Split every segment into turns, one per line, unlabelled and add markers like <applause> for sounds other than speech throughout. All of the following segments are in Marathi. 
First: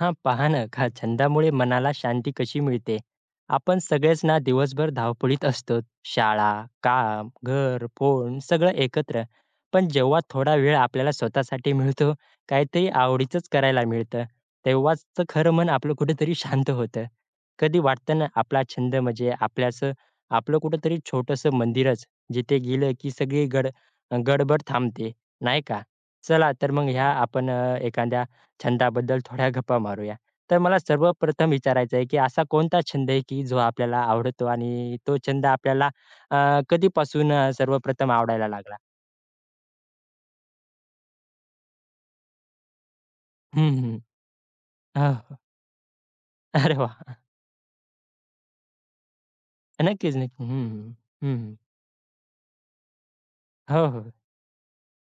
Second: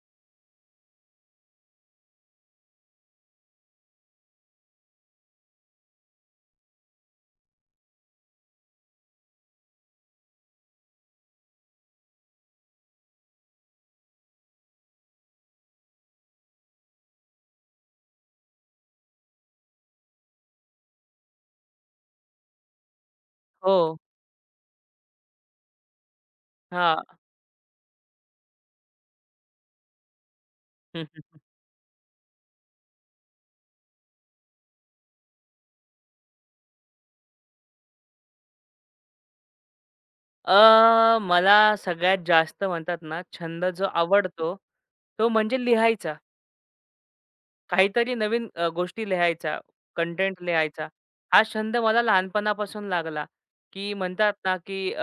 हां, पहा ना, का छंदामुळे मनाला शांती कशी मिळते. आपण सगळेच ना दिवसभर धावपळीत असतो. शाळा, काम, घर, फोन सगळं एकत्र. पण जेव्हा थोडा वेळ आपल्याला स्वतःसाठी मिळतो, काहीतरी आवडीचंच करायला मिळतं, तेव्हाच तर खरं मन आपलं कुठेतरी शांत होतं. कधी वाटतं ना, आपला छंद म्हणजे आपल्याचं आपलं कुठेतरी छोटंसं मंदिरच, जिथे गेलं की सगळी
हो,
गडबड थांबते, नाही का? चला तर मग
हां.
ह्या आपण एखाद्या छंदाबद्दल थोड्या गप्पा मारूया. तर मला
हं, हं.
सर्वप्रथम विचारायचं आहे, की असा कोणता छंद आहे, की जो आपल्याला आवडतो आणि तो छंद आपल्याला अ, कधीपासून सर्वप्रथम आवडायला लागला?
मला सगळ्यात जास्त म्हणतात ना, छंद
हं,
जो
हं.
आवडतो,
हो,
तो
हो.
म्हणजे लिहायचा.
अरे वा.
काहीतरी नवीन गोष्टी लिहायच्या,
नक्कीच,
कंटेंट
नक्की. हं,
लिहायचा.
हं.
हा छंद मला लहानपणापासून लागला,
हो,
की
हो.
म्हणतात ना, की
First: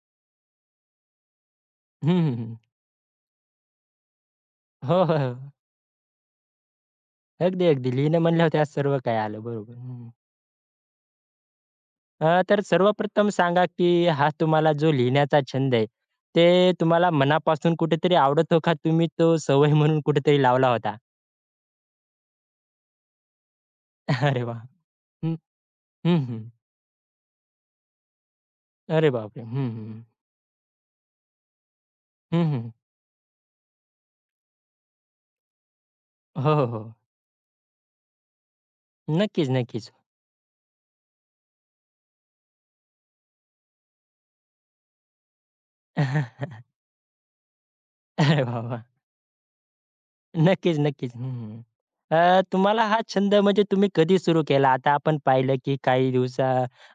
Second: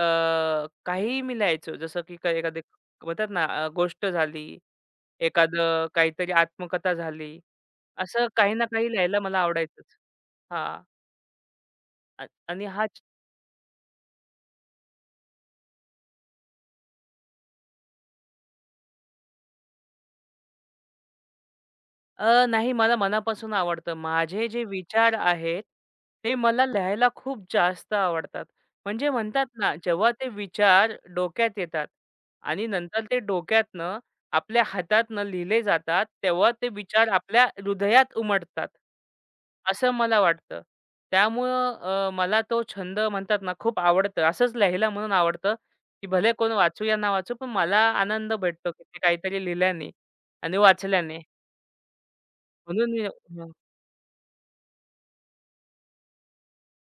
काहीही मी लिहायचो. जसं
हं,
की काही
हं,
एखादी म्हणतात ना, गोष्ट झाली,
हो, हो, हो.
एखादं काहीतरी आत्मकथा झाली.
अगदी, अगदी. लिहिणं
असं
म्हणल्यावर
काही ना
त्यात
काही
सर्व काही
लिहायला मला
आलं. बरोबर.
आवडायचंच.
हं.
हां. आ
तर
आणि हा
सर्वप्रथम सांगा, की हा तुम्हाला जो लिहिण्याचा छंद आहे, ते तुम्हाला मनापासून कुठेतरी आवडतो का तुम्ही तो सवय म्हणून कुठेतरी लावला होता?
अ, नाही मला मनापासून आवडतं.
<laughs> अरे
माझे
वाह!
जे विचार
हं,
आहेत,
हं,
ते
हं.
मला लिहायला खूप जास्त आवडतात.
अरे
म्हणजे
बापरे!
म्हणतात
हं,
ना,
हं.
जेव्हा ते विचार डोक्यात येतात
हं,
आणि
हं.
नंतर ते डोक्यातनं आपल्या हातातनं लिहिले जातात, तेव्हा
हो, हो,
ते
हो.
विचार आपल्या हृदयात उमटतात,
नक्कीच, नक्कीच.
असं मला वाटतं. त्यामुळं मला तो छंद म्हणतात ना, खूप आवडतं. असंच लिहायला म्हणून आवडतं, की भले कोण
<laughs>
वाचू या ना वाचू, पण मला आनंद
अरे वाह,
भेटतो,
वाह!
की ते काहीतरी लिहिल्याने आणि
नक्कीच, नक्कीच.
वाचल्याने.
हं, हं. तुम्हाला
म्हणून
हा
मी
छंद
हां.
म्हणजे तुम्ही कधी सुरू केला? आता आपण पाहिलं की काही दिवसा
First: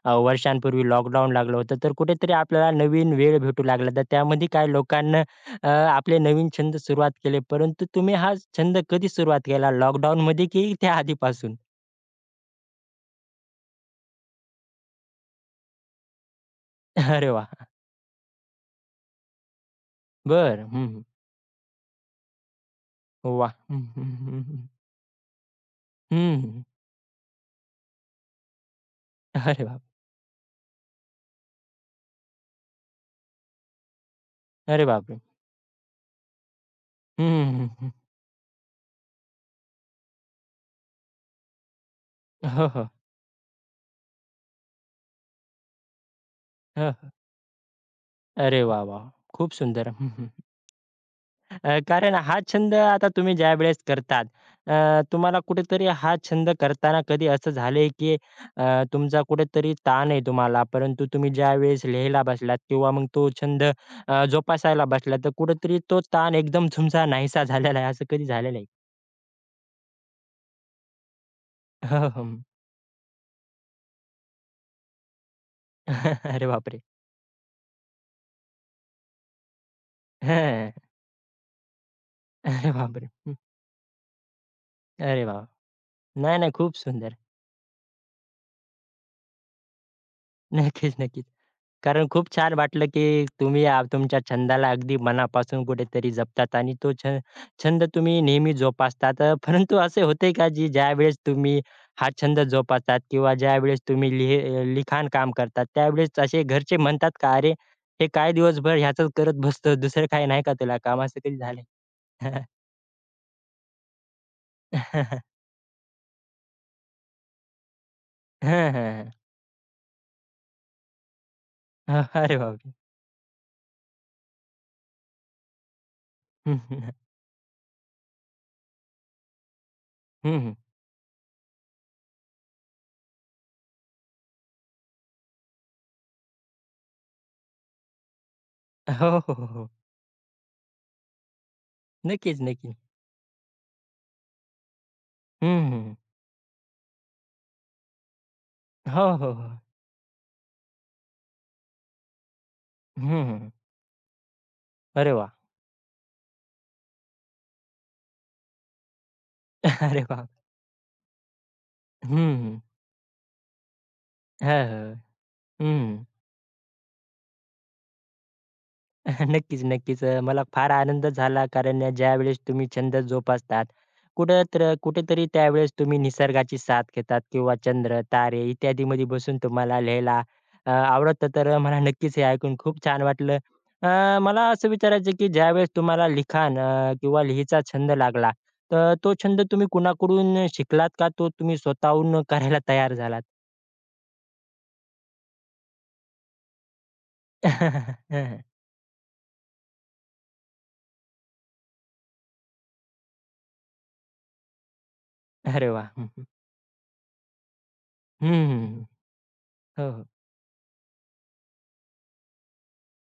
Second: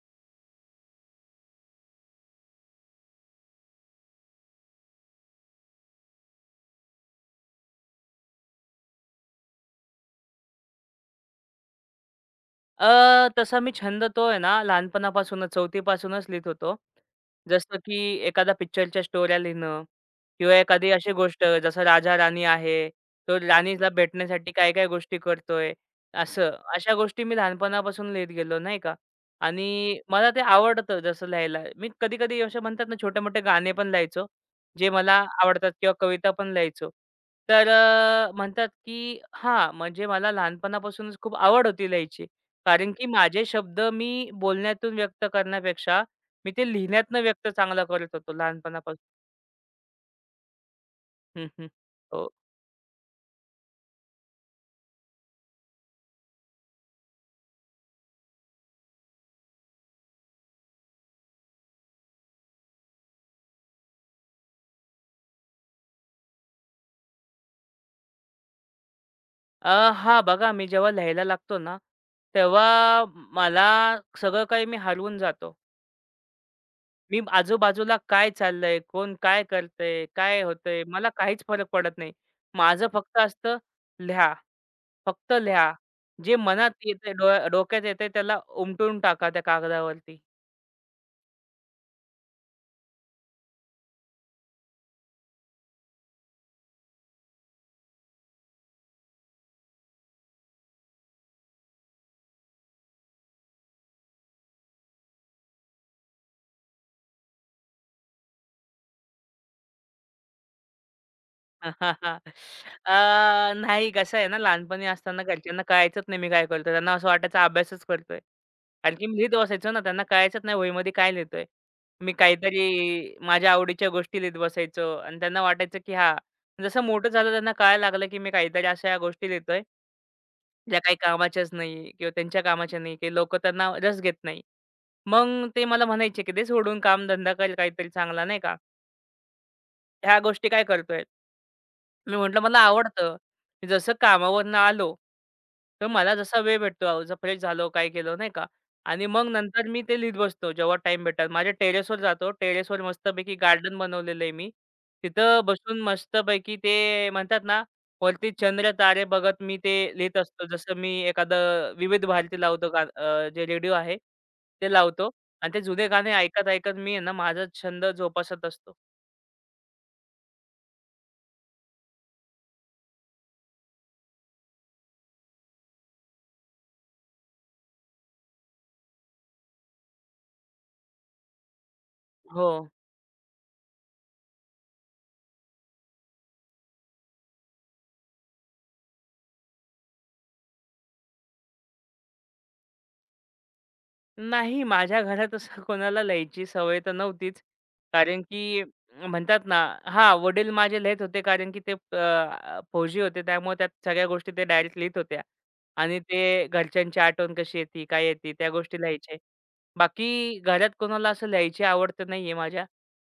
अ, वर्षांपूर्वी लॉकडाऊन लागलं होतं, तर कुठेतरी आपल्याला नवीन वेळ भेटू लागला. तर त्यामध्ये काही लोकांना अ, आपले नवीन छंद सुरुवात केले. परंतु तुम्ही हा छंद कधी सुरुवात केला? लॉकडाऊनमध्ये की त्या आधीपासून?
तसा मी छंद तो आहे ना लहानपणापासूनच, चौथीपासूनच लिहीत होतो.
<laughs> अरे वाह!
जसं की एखादा पिक्चरच्या स्टोऱ्या लिहिणं किंवा
बरं. हं,
एखादी
हं.
अशी गोष्ट जसं राजा-राणी आहे, तो
वाह! हं,
राणीला
हं, हं,
भेटण्यासाठी
हं.
काय-काय गोष्टी करतोय,
हं,
असं.
हं.
अशा गोष्टी मी लहानपणापासून लिहीत गेलो, नाही का.
अरे वाह!
आणि मला ते आवडतं जसं लिहायला. मी कधी-कधी असे म्हणतात ना छोटे-मोठे गाणे पण लिहायचो,
अरे
जे मला
बापरे!
आवडतात किंवा कविता पण लिहायचो.
हं, हं, हं,
तर
हं.
म्हणतात की हां, म्हणजे मला लहानपणापासूनच खूप आवड होती लिहायची.
हो, हो.
कारण की माझे शब्द मी बोलण्यातून व्यक्त करण्यापेक्षा मी ते
हं, हं.
लिहिण्यातनं व्यक्त चांगला करत होतो
अरे वाह,
लहानपणापासून.
वाह! खूप सुंदर. हं, हं.
हं, हं.
कारण
हो.
हा छंद आता तुम्ही ज्यावेळेस करतात, तुम्हाला कुठेतरी हा छंद करताना कधी असं झालंय, की तुमचा कुठेतरी ताण आहे तुम्हाला, परंतु तुम्ही ज्यावेळेस लिहायला बसलात किंवा मग तो छंद जोपासायला बसलात, तर कुठेतरी तो ताण एकदम तुमचा नाहीसा झालेला आहे, असं कधी झालेलं आहे?
अ, हां, बघा मी जेव्हा लिहायला लागतो ना,
हो, हो. हं.
तेव्हा मला सगळं काही मी हरवून जातो.
<laughs> अरे बापरे!
मी आजूबाजूला काय चाललंय, कोण काय करतंय, काय
हं.
होतंय, मला काहीच फरक पडत नाही.
अरे
माझं
बापरे!
फक्त
हं.
असतं लिहा,
अरे
फक्त
वाह!
लिहा. जे
नाही, नाही.
मनात
खूप सुंदर.
येतंय डोक्यात येतंय त्याला उमटून टाका त्या कागदावरती.
नक्कीच, नक्कीच. कारण खूप छान वाटलं, की तुम्ही तुमच्या छंदाला अगदी मनापासून कुठेतरी जपतात आणि तो छंद तुम्ही नेहमी जोपासतात. परंतु असे होते का, की ज्यावेळेस तुम्ही हा छंद जोपासतात किंवा ज्यावेळेस तुम्ही लिखाण काम करतात, त्यावेळेस असे घरचे म्हणतात का, "अरे, हे काय दिवसभर ह्याचंच करत बसतो, दुसरं काही नाही का तुला काम?" असं कधी झालंय?
<laughs> अ, नाही कसं आहे ना, लहानपणी असताना घरच्यांना कळायचंच नाही मी काय करतोय. त्यांना असं वाटायचं अभ्यासच करतोय. कारण की
<laughs>
मी लिहित बसायचो ना, त्यांना कळायचंच नाही वहीमध्ये काय लिहितोय. मी
अरे बापरे!
काहीतरी माझ्या आवडीच्या गोष्टी लिहित बसायचो आणि त्यांना वाटायचं, की हां,
हं,
जसं
हं.
मोठं झालं त्यांना कळायला लागलं, की मी काहीतरी अशा ह्या गोष्टी लिहितोय,
हं,
ज्या काही कामाच्याच नाही किंवा त्यांच्या कामाच्या नाही, की लोकं त्यांना रस घेत नाही. मग ते मला म्हणायचे, की "दे सोडून कामधंदा कर काहीतरी चांगला," नाही का.
हो, हो, हो, हो.
"ह्या गोष्टी काय करतोय?" मी
नक्कीच,
म्हटलं मला
नक्की.
आवडतं. मी जसं कामावरनं आलो,
हं,
तर
हं.
मला जसा वेळ भेटतो अहो, जसा फ्रेश झालो, काय केलं नाही का
हो,
आणि मग
हो, हो.
नंतर मी ते लिहित बसतो जेव्हा टाईम भेटेल. माझ्या टेरेसवर जातो. टेरेसवर
हं,
मस्तपैकी
हं.
गार्डन बनवलेलं आहे मी.
अरे वाह!
तिथं बसून मस्तपैकी ते म्हणतात ना, वरती चंद्र तारे बघत मी ते
<laughs> अरे
लिहित
बाप!
असतो. जसं मी एखादं विविध भारती
हं.
लावतो जे रेडिओ आहे
हां,
ते
हां.
लावतो आणि ते जुने
हं.
गाणे ऐकत-ऐकत मी आहे ना माझा छंद जोपासत असतो.
<laughs> नक्कीच, नक्कीच. मला फार आनंद झाला कारण ज्यावेळेस तुम्ही छंद जोपासतात, कुठेतरी त्यावेळेस तुम्ही निसर्गाची साथ घेतात किंवा चंद्र, तारे इत्यादीमध्ये बसून तुम्हाला लिहायला आवडतं. तर मला नक्कीच हे
हो.
ऐकून खूप छान वाटलं. मला असं विचारायचं आहे, की ज्यावेळेस तुम्हाला लिखाण किंवा लिहायचा छंद लागला, तर तो छंद तुम्ही कुणाकडून शिकलात का तो तुम्ही स्वतःहून करायला तयार झालात?
नाही, माझ्या घरात असं कोणाला लिहायची सवय तर नव्हतीच.
<laughs> हं,
कारण
हं.
की म्हणतात ना हां, वडील माझे लिहीत होते कारण की ते फौजी होते त्यामुळे त्यात सगळ्या गोष्टी ते डायरेक्ट लिहीत होत्या.
अरे वाह!
आणि
हं.
ते घरच्यांची आठवण कशी येते, काय
हं,
येते त्या गोष्टी
हं.
लिहायचे.
हो, हो.
बाकी घरात कोणाला असं लिहायची आवड तर नाहीये माझ्या.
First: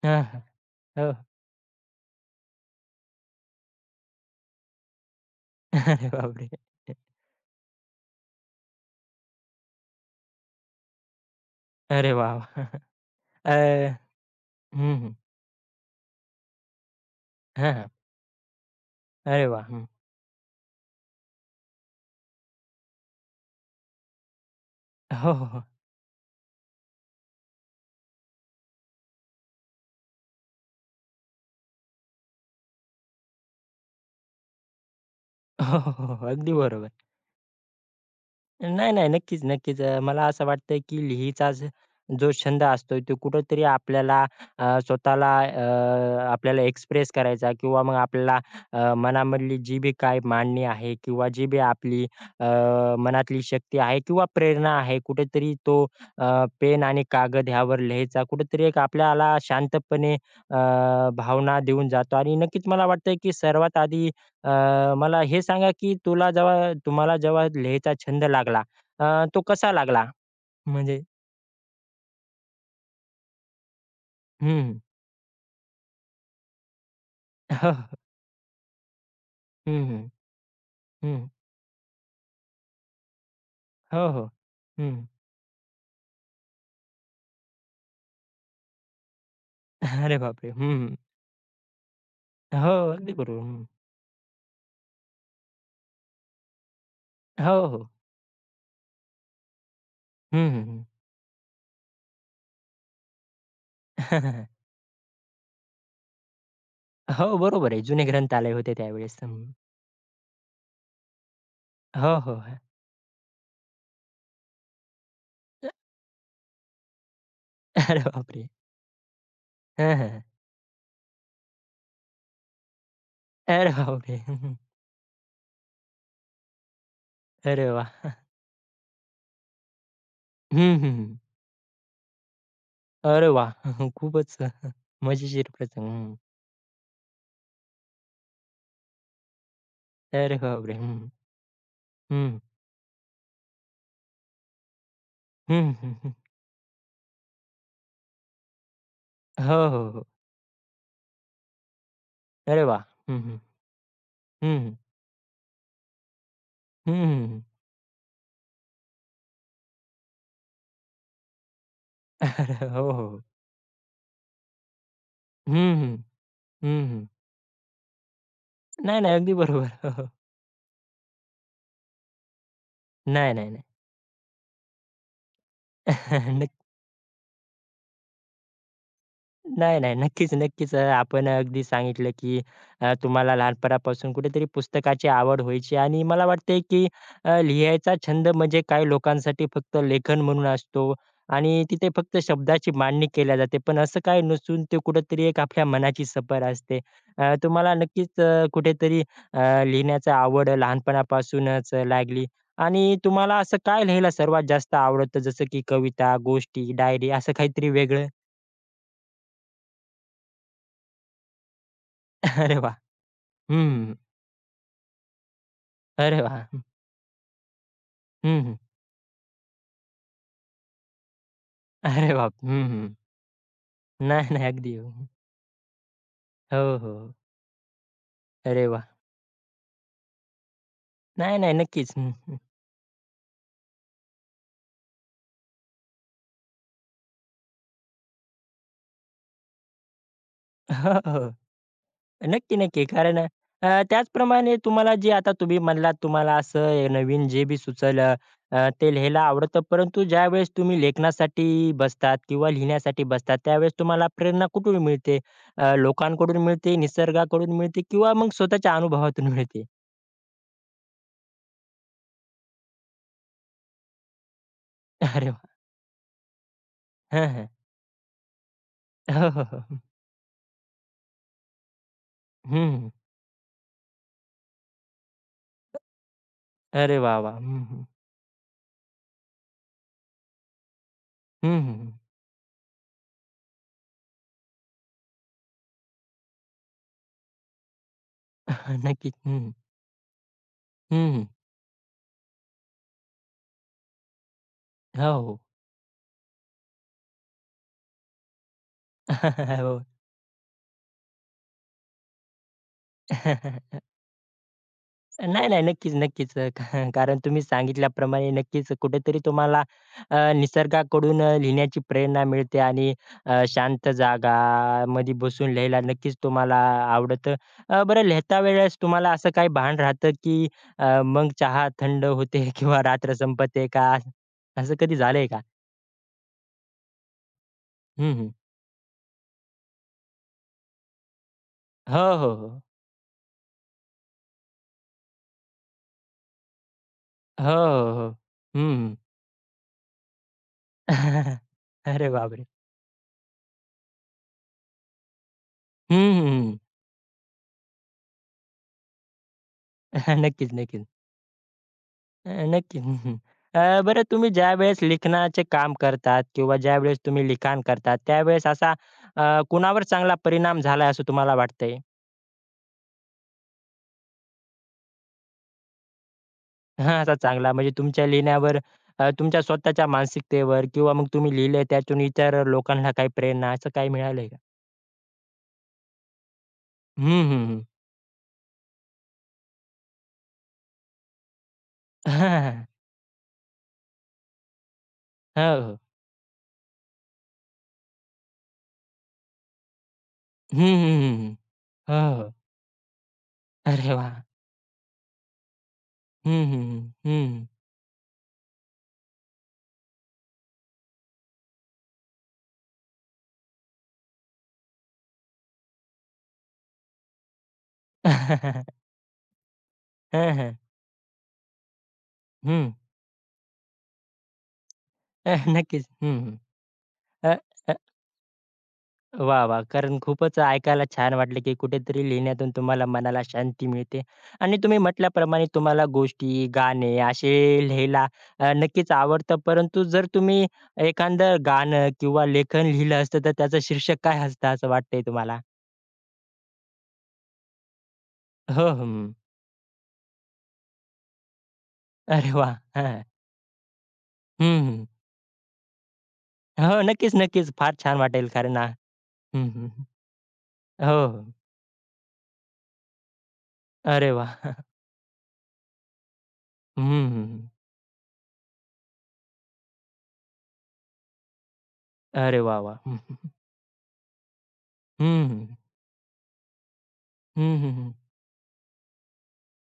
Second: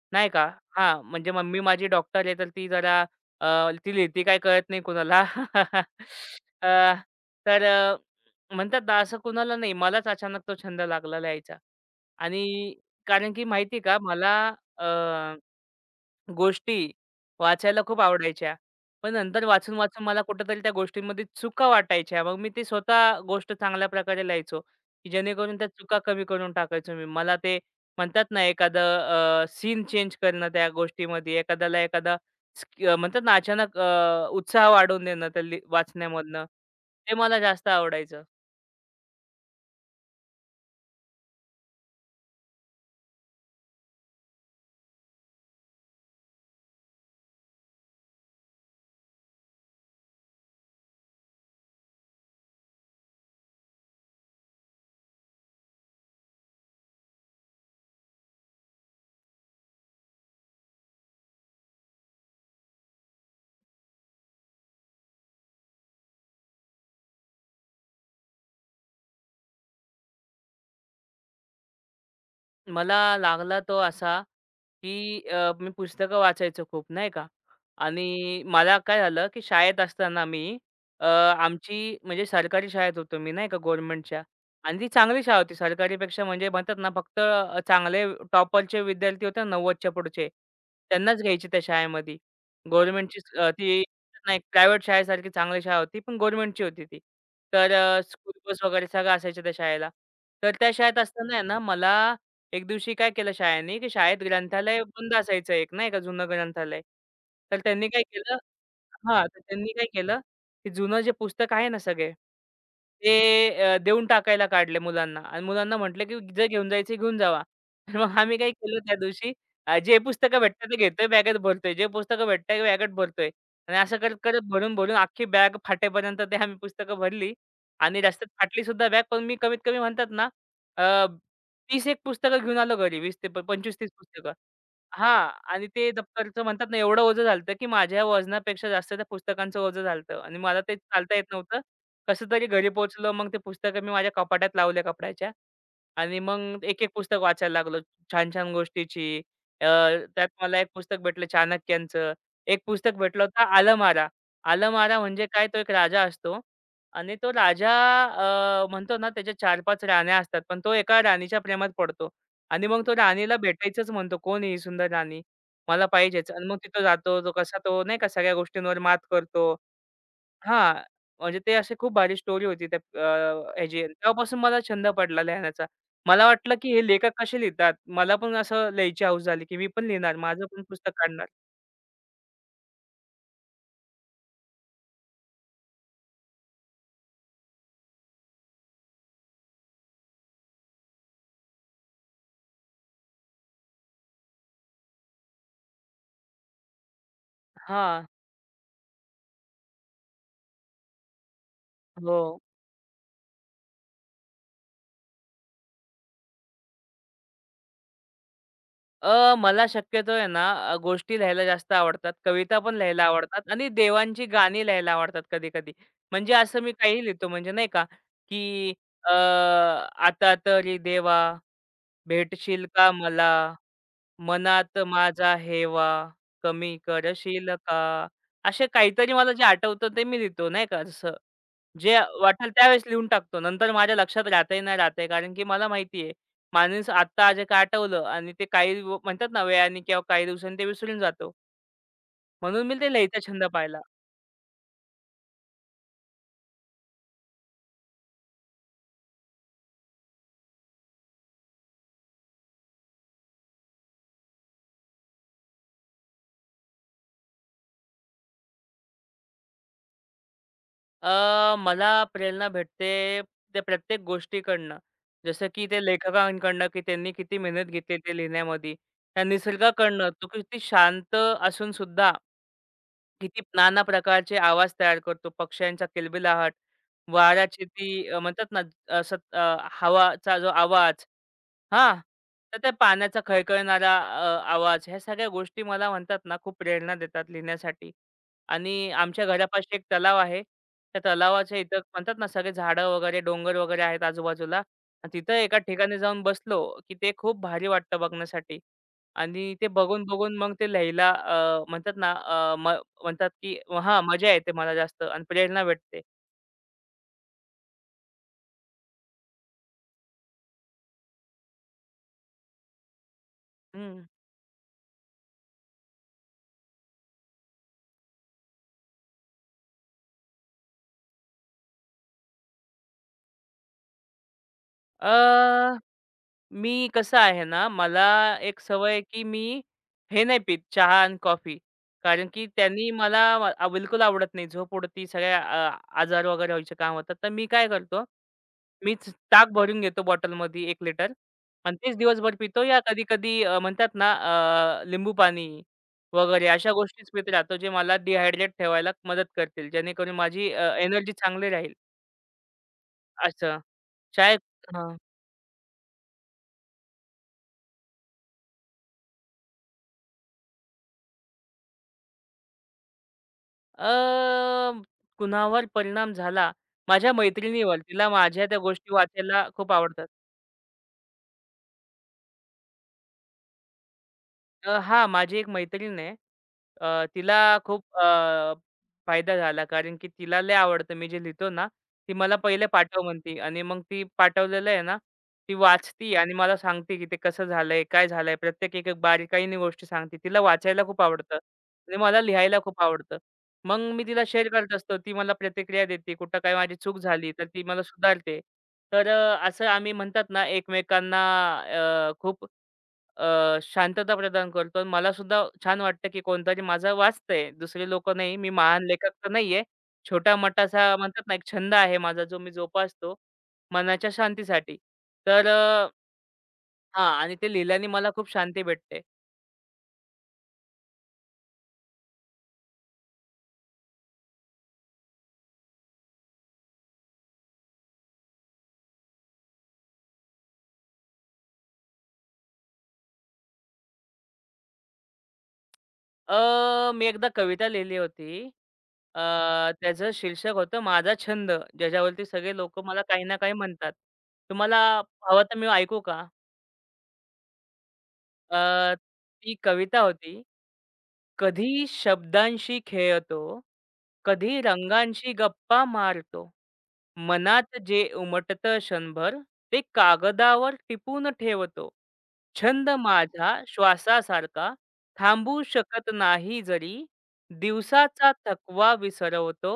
हां,
नाही
हां.
का? हां,
हो.
म्हणजे मम्मी माझी डॉक्टर आहे तर ती जरा ती लिहिते काय कळत नाही कुणाला.
अरे बापरे!
अ, <laughs> तर म्हणतात ना, असं कुणाला नाही. मलाच अचानक तो छंद लागला लिहायचा
अरे वाह!
आणि
वाह!
कारण की माहिती
अ,
का मला अ,
हं, हं.
गोष्टी
हां,
वाचायला
हां.
खूप आवडायच्या. पण
अरे
नंतर
वाह! हं.
वाचून-वाचून मला कुठेतरी त्या गोष्टींमध्ये चुका वाटायच्या. मग मी ते स्वतः गोष्ट चांगल्या प्रकारे लिहायचो, की
हो, हो,
जेणेकरून
हो.
त्या चुका कमी करून टाकायचो मी. मला ते म्हणतात ना, एखादं सीन चेंज करणं त्या गोष्टीमध्ये, एखाद्याला एखादा म्हणतात ना, अचानक उत्साह वाढवून देणं त्या
हो, हो, हो.
वाचण्यामधनं,
अगदी बरोबर.
ते मला जास्त आवडायचं.
नाही, नाही. नक्कीच, नक्कीच. मला असं वाटतं, की लिहिचा जो छंद असतो, तो कुठेतरी आपल्याला स्वतःला आपल्याला एक्सप्रेस करायचा किंवा मग आपल्याला मनामधली जी बी काही मांडणी आहे किंवा जी बी आपली अ, मनातली शक्ती आहे किंवा प्रेरणा आहे, कुठेतरी तो पेन आणि कागद ह्यावर लिहायचा कुठेतरी एक आपल्याला शांतपणे भावना देऊन जातो आणि नक्कीच मला वाटतं, की सर्वात आधी मला हे सांगा की तुला जेव्हा तुम्हाला जेव्हा लिहायचा छंद लागला, तो कसा लागला? म्हणजे
मला लागला तो असा,
हं.
की मी पुस्तकं वाचायचो खूप नाही का
हो, हो.
आणि मला काय झालं, की शाळेत
हं, हं.
असताना मी
हं.
आमची म्हणजे सरकारी शाळेत होतो मी नाही का
हो,
गव्हर्नमेंटच्या
हो.
आणि ती
हं.
चांगली शाळा होती. सरकारीपेक्षा म्हणजे म्हणतात ना फक्त चांगले टॉपरचे विद्यार्थी होते ना 90च्या
अरे
पुढचे,
बापरे! हं.
त्यांनाच घ्यायचे त्या शाळेमध्ये.
हो, अगदी
गव्हर्नमेंटचीच
बरोबर. हं.
ती नाही प्रायव्हेट शाळेसारखी चांगली शाळा होती, पण गव्हर्नमेंटची होती ती.
हो,
तर
हो.
स्कूल बस वगैरे सगळं असायचं त्या शाळेला.
हं,
तर
हं,
त्या
हं.
शाळेत असताना आहे ना मला एक दिवशी काय केलं शाळेने, की शाळेत
<laughs>
ग्रंथालय बंद असायचं एक नाही का जुनं ग्रंथालय.
हो,
तर
बरोबर आहे.
त्यांनी काय
जुने
केलं
ग्रंथालय होते त्यावेळेस.
हां,
हं.
तर त्यांनी काय केलं, की जुनं जे पुस्तक आहे ना सगळे,
हो, हो.
ते देऊन टाकायला काढले मुलांना आणि
अ,
मुलांना म्हटलं, की जे घेऊन जायचं घेऊन जावा.
अरे
<laughs> मग आम्ही
बापरे!
काय केलं त्या दिवशी
हं,
जे
हं.
पुस्तकं भेटतात ते घेतोय, बॅगेत भरतोय. जे पुस्तकं भेटतंय बॅगेत भरतोय
अरे
आणि असं करत,
बापरे! हं,
करत
हं.
भरून-भरून अख्खी बॅग फाटेपर्यंत ते आम्ही पुस्तकं भरली
अरे
आणि
वाह!
रस्त्यात फाटलीसुद्धा बॅग. पण मी कमीत कमी म्हणतात ना,
हं, हं, हं.
30 एक पुस्तकं घेऊन आलो घरी. 20
अरे
ते
वाह!
25-30
<laughs>
पुस्तकं.
खूपच
हां.
मजेशीर
आणि
प्रसंग.
ते
हं.
दप्तरचं म्हणतात ना, एवढं ओझं झालं होतं, की माझ्या वजनापेक्षा जास्त त्या पुस्तकांचं ओझं झालं होतं
अरे
आणि मला
बापरे!
ते
हं.
चालता येत नव्हतं. कसं
हं.
तरी घरी पोहोचलो. मग ते पुस्तकं मी माझ्या कपाटात लावल्या कपड्याच्या.
हं, हं, हं.
आणि मग एक-एक पुस्तक वाचायला लागलो. छान-छान गोष्टीची. अ,
हो, हो, हो.
त्यात मला एक पुस्तक भेटलं चाणक्यांचं. एक
अरे वाह!
पुस्तक
हं,
भेटलं
हं.
होतं आलमारा.
हं, हं.
आलमारा म्हणजे काय तो एक राजा असतो
हं, हं,
आणि तो
हं.
राजा म्हणतो ना त्याच्या 4-5 राण्या असतात. पण तो एका राणीच्या प्रेमात पडतो
अरे
आणि मग
हो, हो.
तो
हो.
राणीला भेटायचंच म्हणतो, "कोण आहे ही सुंदर राणी?
हं,
मला
हं.
पाहिजेच." आणि मग तिथं
हं, हं.
जातो. तो कसा तो नाही का सगळ्या गोष्टींवर मात
नाही, नाही. अगदी
करतो.
बरोबर. हो, हो.
हां, म्हणजे ते अशी खूप भारी स्टोरी होती त्या
नाही, नाही, नाही.
ह्याची. तेव्हापासून मला छंद पडला लिहिण्याचा. मला वाटलं,
<laughs>
की हे लेखक कसे लिहितात? मला पण असं लिहायची हौस झाली, की मी
नाही,
पण
नाही.
लिहिणार,
नक्कीच,
माझं पण
नक्कीच.
पुस्तक काढणार.
आपण अगदी सांगितलं, की तुम्हाला लहानपणापासून कुठेतरी पुस्तकाची आवड व्हायची आणि मला वाटतंय, की लिहायचा छंद म्हणजे काही लोकांसाठी फक्त लेखन म्हणून असतो आणि तिथे फक्त शब्दाची मांडणी केल्या जाते. पण असं काही नसून ते कुठेतरी एक आपल्या मनाची सफर असते. तुम्हाला
हां,
नक्कीच कुठेतरी लिहिण्याची आवड लहानपणापासूनच लागली
हो.
आणि तुम्हाला असं काय लिहायला सर्वात जास्त आवडतं जसं की कविता, गोष्टी, डायरी असं काहीतरी वेगळं?
मला शक्यतो आहे ना, गोष्टी लिहायला जास्त आवडतात,
<laughs> अरे
कविता
वाह!
पण लिहायला आवडतात आणि
हं.
देवांची गाणी लिहायला आवडतात कधी-कधी.
अरे
म्हणजे
वाह!
असं मी काही लिहितो म्हणजे नाही का,
हं, हं.
की आता तरी देवा
अरे बाप! हं,
भेटशील का
हं.
मला?
नाही, नाही. अगदी.
मनात
हो,
माझा हेवा कमी
हो.
करशील का?
अरे
असे
वाह!
काहीतरी मला जे आठवतं ते मी लिहितो नाही का, जसं
नाही, नाही. नक्कीच.
जे
हं, हं.
वाटेल त्यावेळेस लिहून टाकतो. नंतर माझ्या लक्षात राहतंय नाही राहतंय कारण की मला माहिती आहे माणूस आत्ता जे काय आठवलं आणि ते काही म्हणतात ना, वेळाने किंवा काही दिवसांनी ते
हो,
विसरून जातो.
हो. नक्की,
म्हणून मी
नक्की.
ते
कारण
लिहायचा छंद पाळला.
त्याचप्रमाणे तुम्हाला जे आता तुम्ही म्हणलात तुम्हाला असं हे नवीन जे बी सुचलं ते लिहायला आवडतं. परंतु ज्यावेळेस तुम्ही लेखनासाठी बसतात किंवा लिहिण्यासाठी बसतात, त्यावेळेस तुम्हाला प्रेरणा कुठून मिळते? लोकांकडून मिळते, निसर्गाकडून मिळते किंवा मग स्वतःच्या अनुभवातून मिळते?
मला प्रेरणा भेटते त्या प्रत्येक गोष्टीकडनं.
अरे वाह!
जसं की ते लेखकांकडनं, की त्यांनी
हं,
किती
हं.
मेहनत घेतली ते लिहिण्यामध्ये. त्या
हो, हो, हो.
निसर्गाकडनं तो किती शांत असून सुद्धा
हं.
किती नाना प्रकारचे आवाज तयार करतो. पक्ष्यांचा किलबिलाहट,
अरे वाह, वाह! हं,
वाऱ्याची
हं.
ती म्हणतात ना, असं हवाचा जो आवाज
हं, हं.
हां. तर त्या पाण्याचा खळखळणारा आवाज ह्या सगळ्या गोष्टी मला म्हणतात ना, खूप प्रेरणा देतात लिहिण्यासाठी. आणि
<laughs> नक्कीच.
आमच्या
हं, हं.
घरापाशी एक तलाव आहे. त्या
हं, हं.
तलावाच्या इथं म्हणतात ना, सगळे झाडं वगैरे, डोंगर वगैरे आहेत आजूबाजूला.
हो,
आणि तिथं
हो.
एका ठिकाणी जाऊन बसलो, की ते खूप भारी वाटतं बघण्यासाठी. आणि
<laughs>
ते
हो.
बघून-बघून मग ते लिहायला म्हणतात ना, अ, म म्हणतात की
<laughs>
हां, मजा येते मला जास्त आणि
नाही, नाही.
प्रेरणा
नक्कीच,
भेटते.
नक्कीच. कारण तुम्ही सांगितल्याप्रमाणे नक्कीच कुठेतरी तुम्हाला निसर्गाकडून लिहिण्याची प्रेरणा मिळते आणि शांत
हं.
जागामध्ये बसून लिहायला नक्कीच तुम्हाला आवडतं. बरं लिहिता वेळेस तुम्हाला असं काही भान राहतं, की मग चहा थंड होते <laughs> किंवा रात्र संपते का? असं कधी झालंय का?
अ मी कसं आहे ना, मला
हं, हं.
एक सवय आहे, की मी हे नाही पीत चहा आणि कॉफी.
हो,
कारण
हो,
की
हो.
त्यांनी मला बिलकुल आवडत नाही. झोप उडती, सगळ्या अ, आजार वगैरे व्हायचे काम होतात. तर मी
हो,
काय
हो,
करतो,
हो. हं.
मीच ताक भरून घेतो बॉटलमध्ये एक लिटर
<laughs>
आणि तेच
अरे
दिवसभर
बापरे!
पितो या कधी-कधी म्हणतात ना लिंबू पाणी
हं, हं,
वगैरे
हं.
अशा गोष्टीच पीत राहतो, जे मला डिहायड्रेट ठेवायला मदत करतील. जेणेकरून
<laughs>
माझी
नक्कीच, नक्कीच.
एनर्जी चांगली राहील
अ, नक्कीच. हं, हं.
असं.
बरं तुम्ही
चाय
ज्यावेळेस लिखाणाचे काम करतात किंवा ज्यावेळेस तुम्ही लिखाण करतात, त्यावेळेस असा कुणावर चांगला परिणाम झालाय असं तुम्हाला वाटतंय?
अ, कुणावर परिणाम झाला?
<laughs> हां, असा
माझ्या
चांगला म्हणजे
मैत्रिणीवर.
तुमच्या
तिला माझ्या
लिहिण्यावर
त्या गोष्टी
तुमच्या
वाचायला खूप
स्वतःच्या
आवडतात.
मानसिकतेवर किंवा मग तुम्ही लिहिलंय त्यातून इतर लोकांना काही प्रेरणा असं काही मिळालंय का?
हां, माझी एक मैत्रीण आहे.
हं, हं,
तिला
हं.
खूप फायदा झाला कारण की तिला लय आवडतं मी जे लिहितो ना,
<laughs>
ती
हां,
मला
हां.
पहिले पाठव म्हणती आणि मग ती पाठवलेलं आहे ना,
हो,
ती
हो.
वाचती आणि मला सांगते की ते कसं झालंय, काय झालंय. प्रत्येक एक-एक बारीकाईने गोष्टी सांगते. तिला
हं,
वाचायला
हं,
खूप
हं, हं.
आवडतं आणि मला
हो, हो.
लिहायला खूप आवडतं. मग
अरे
मी
वाह!
तिला शेअर करत असतो. ती मला प्रतिक्रिया देते. कुठं
हं,
काय माझी
हं,
चूक
हं.
झाली
हं.
तर ती मला सुधारते. तर असं आम्ही म्हणतात ना एकमेकांना खूप शांतता प्रदान करतो आणि मला सुद्धा छान वाटतं, की कोणतरी माझं वाचतंय. दुसरे लोकं नाही. मी
हं,
महान लेखक तर नाहीये.
हं.
छोटा-मोठासा म्हणतात ना, एक छंद आहे माझा, जो मी
हं.
जोपासतो मनाच्या शांतीसाठी. तर
नक्कीच. हं, हं.
हां आणि
अ,
ते
अ,
लिहिल्याने मला खूप शांती भेटते.
वाह, वाह! कारण खूपच ऐकायला छान वाटलं, की कुठेतरी लिहिण्यातून तुम्हाला मनाला शांती मिळते आणि तुम्ही म्हटल्याप्रमाणे तुम्हाला गोष्टी, गाणे असे लिहायला नक्कीच आवडतं. परंतु जर तुम्ही एखादं गाणं किंवा लेखन लिहिलं असतं, तर त्याचं शीर्षक काय असतं असं वाटतंय तुम्हाला?
मी एकदा कविता लिहिली होती.
हो, हं.
अ, त्याचं शीर्षक होतं माझा छंद, ज्याच्यावरती
अरे
सगळे
वाह!
लोकं मला
हां.
काही ना काही म्हणतात.
हं,
तुम्हाला
हं.
हवं तर मी ऐकू का?
हो, नक्कीच, नक्कीच. फार छान वाटेल कारण
अ,
हं,
ती
हं.
कविता होती
हो, हो.
कधी शब्दांशी खेळतो,
अरे वाह!
कधी रंगांशी गप्पा मारतो.
हं, हं.
मनात जे उमटतं क्षणभर, ते कागदावर टिपून ठेवतो.
अरे वाह,
छंद
वाह!
माझा श्वासासारखा,
हं, हं, हं.
थांबू शकत नाही जरी.
हं, हं. हं, हं, हं.
दिवसाचा थकवा विसरवतो,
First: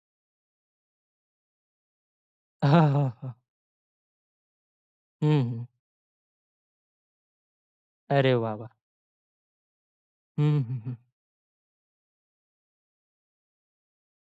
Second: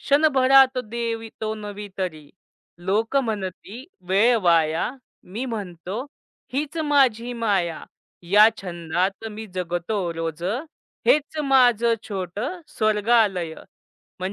क्षणभरात देवितो नवी तरी.
<laughs>
लोक
हां,
म्हणती वेळ वाया, मी म्हणतो हीच माझी माया.
अरे
या
वाह, वाह!
छंदात मी जगतो रोज,
हं, हं, हं.
हेच माझं छोटं स्वर्गालय.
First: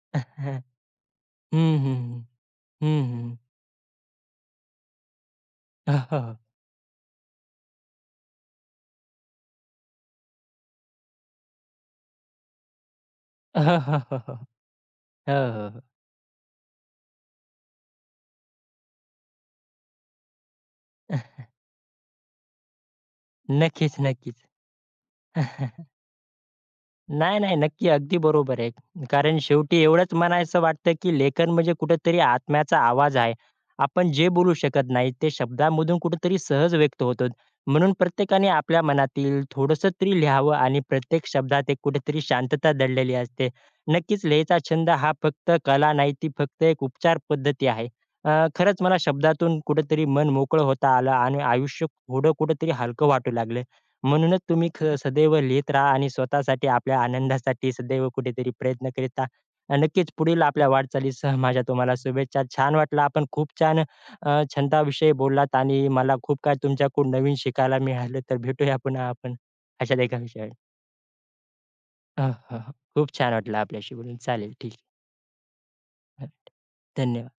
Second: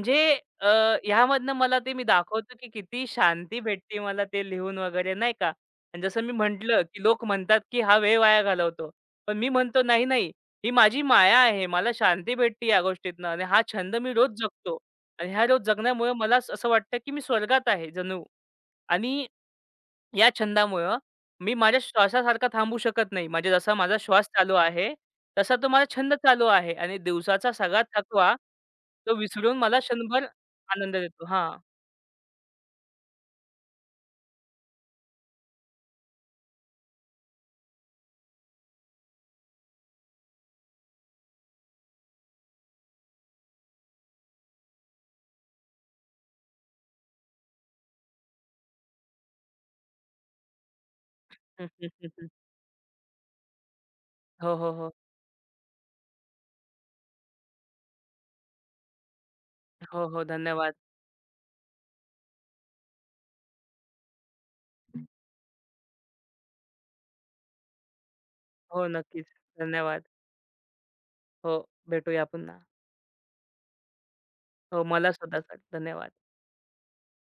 <laughs> हं,
अ, ह्यामधनं मला
हं,
ते मी
हं.
दाखवतो, की
हं,
किती
हं.
शांती भेटते मला ते लिहून वगैरे नाही का.
<laughs> हां,
आणि
हां,
जसं मी
हां.
म्हटलं, की लोक म्हणतात, की हा वेळ वाया घालवतो. पण मी म्हणतो नाही, नाही. ही माझी माया आहे. मला शांती भेटते या गोष्टीतनं आणि हा
हां,
छंद
हां,
मी रोज
हां, <laughs>
जगतो. आणि
हो,
हा रोज
हो, हो.
जगण्यामुळे मला असं वाटतं, की मी स्वर्गात आहे जणू. आणि या छंदामुळं
<laughs>
मी माझ्या श्वासासारखा थांबू शकत नाही. म्हणजे जसा
नक्कीच,
माझा श्वास
नक्कीच.
चालू आहे, तसा
<laughs>
तो माझा छंद चालू आहे आणि
नाही,
दिवसाचा
नाही.
सगळा
नक्की. अगदी
थकवा
बरोबर आहे.
तो
कारण
विसरून
शेवटी
मला
एवढंच
क्षणभर
म्हणायचं वाटतं,
आनंद
की
देतो.
लेखन
हां.
म्हणजे कुठेतरी आत्म्याचा आवाज आहे. आपण जे बोलू शकत नाही, ते शब्दांमधून कुठेतरी सहज व्यक्त होतं. म्हणून प्रत्येकाने आपल्या मनातील थोडंसं तरी लिहावं आणि प्रत्येक शब्दात एक कुठेतरी शांतता दडलेली असते. नक्कीच लिहायचा छंद हा फक्त कला नाही, ती फक्त एक उपचार पद्धती आहे. खरंच मला शब्दातून कुठेतरी मन मोकळं होता आलं आणि
हं,
आयुष्य
हं, हं, हं.
थोडं कुठेतरी हलकं वाटू लागलं. म्हणूनच
हो,
तुम्ही
हो, हो.
सदैव लिहित राहा आणि स्वतःसाठी, आपल्या आनंदासाठी सदैव कुठेतरी प्रयत्न करीत राहा.
हो,
नक्कीच
हो.
पुढील आपल्या
धन्यवाद.
वाटचालीसह माझ्या तुम्हाला शुभेच्छा. छान वाटलं. आपण खूप छान छंदाविषयी बोललात आणि मला खूप काही तुमच्याकडून नवीन शिकायला मिळालं. तर भेटूया
हो,
पुन्हा
नक्कीच.
आपण अशाच
धन्यवाद.
एका विषयावर.
हो, भेटूया
हं,
पुन्हा.
हं. खूप छान वाटलं आपल्याशी बोलून. चालेल ठीक
हो, मला सुद्धा धन्यवाद.
आहे. धन्यवाद.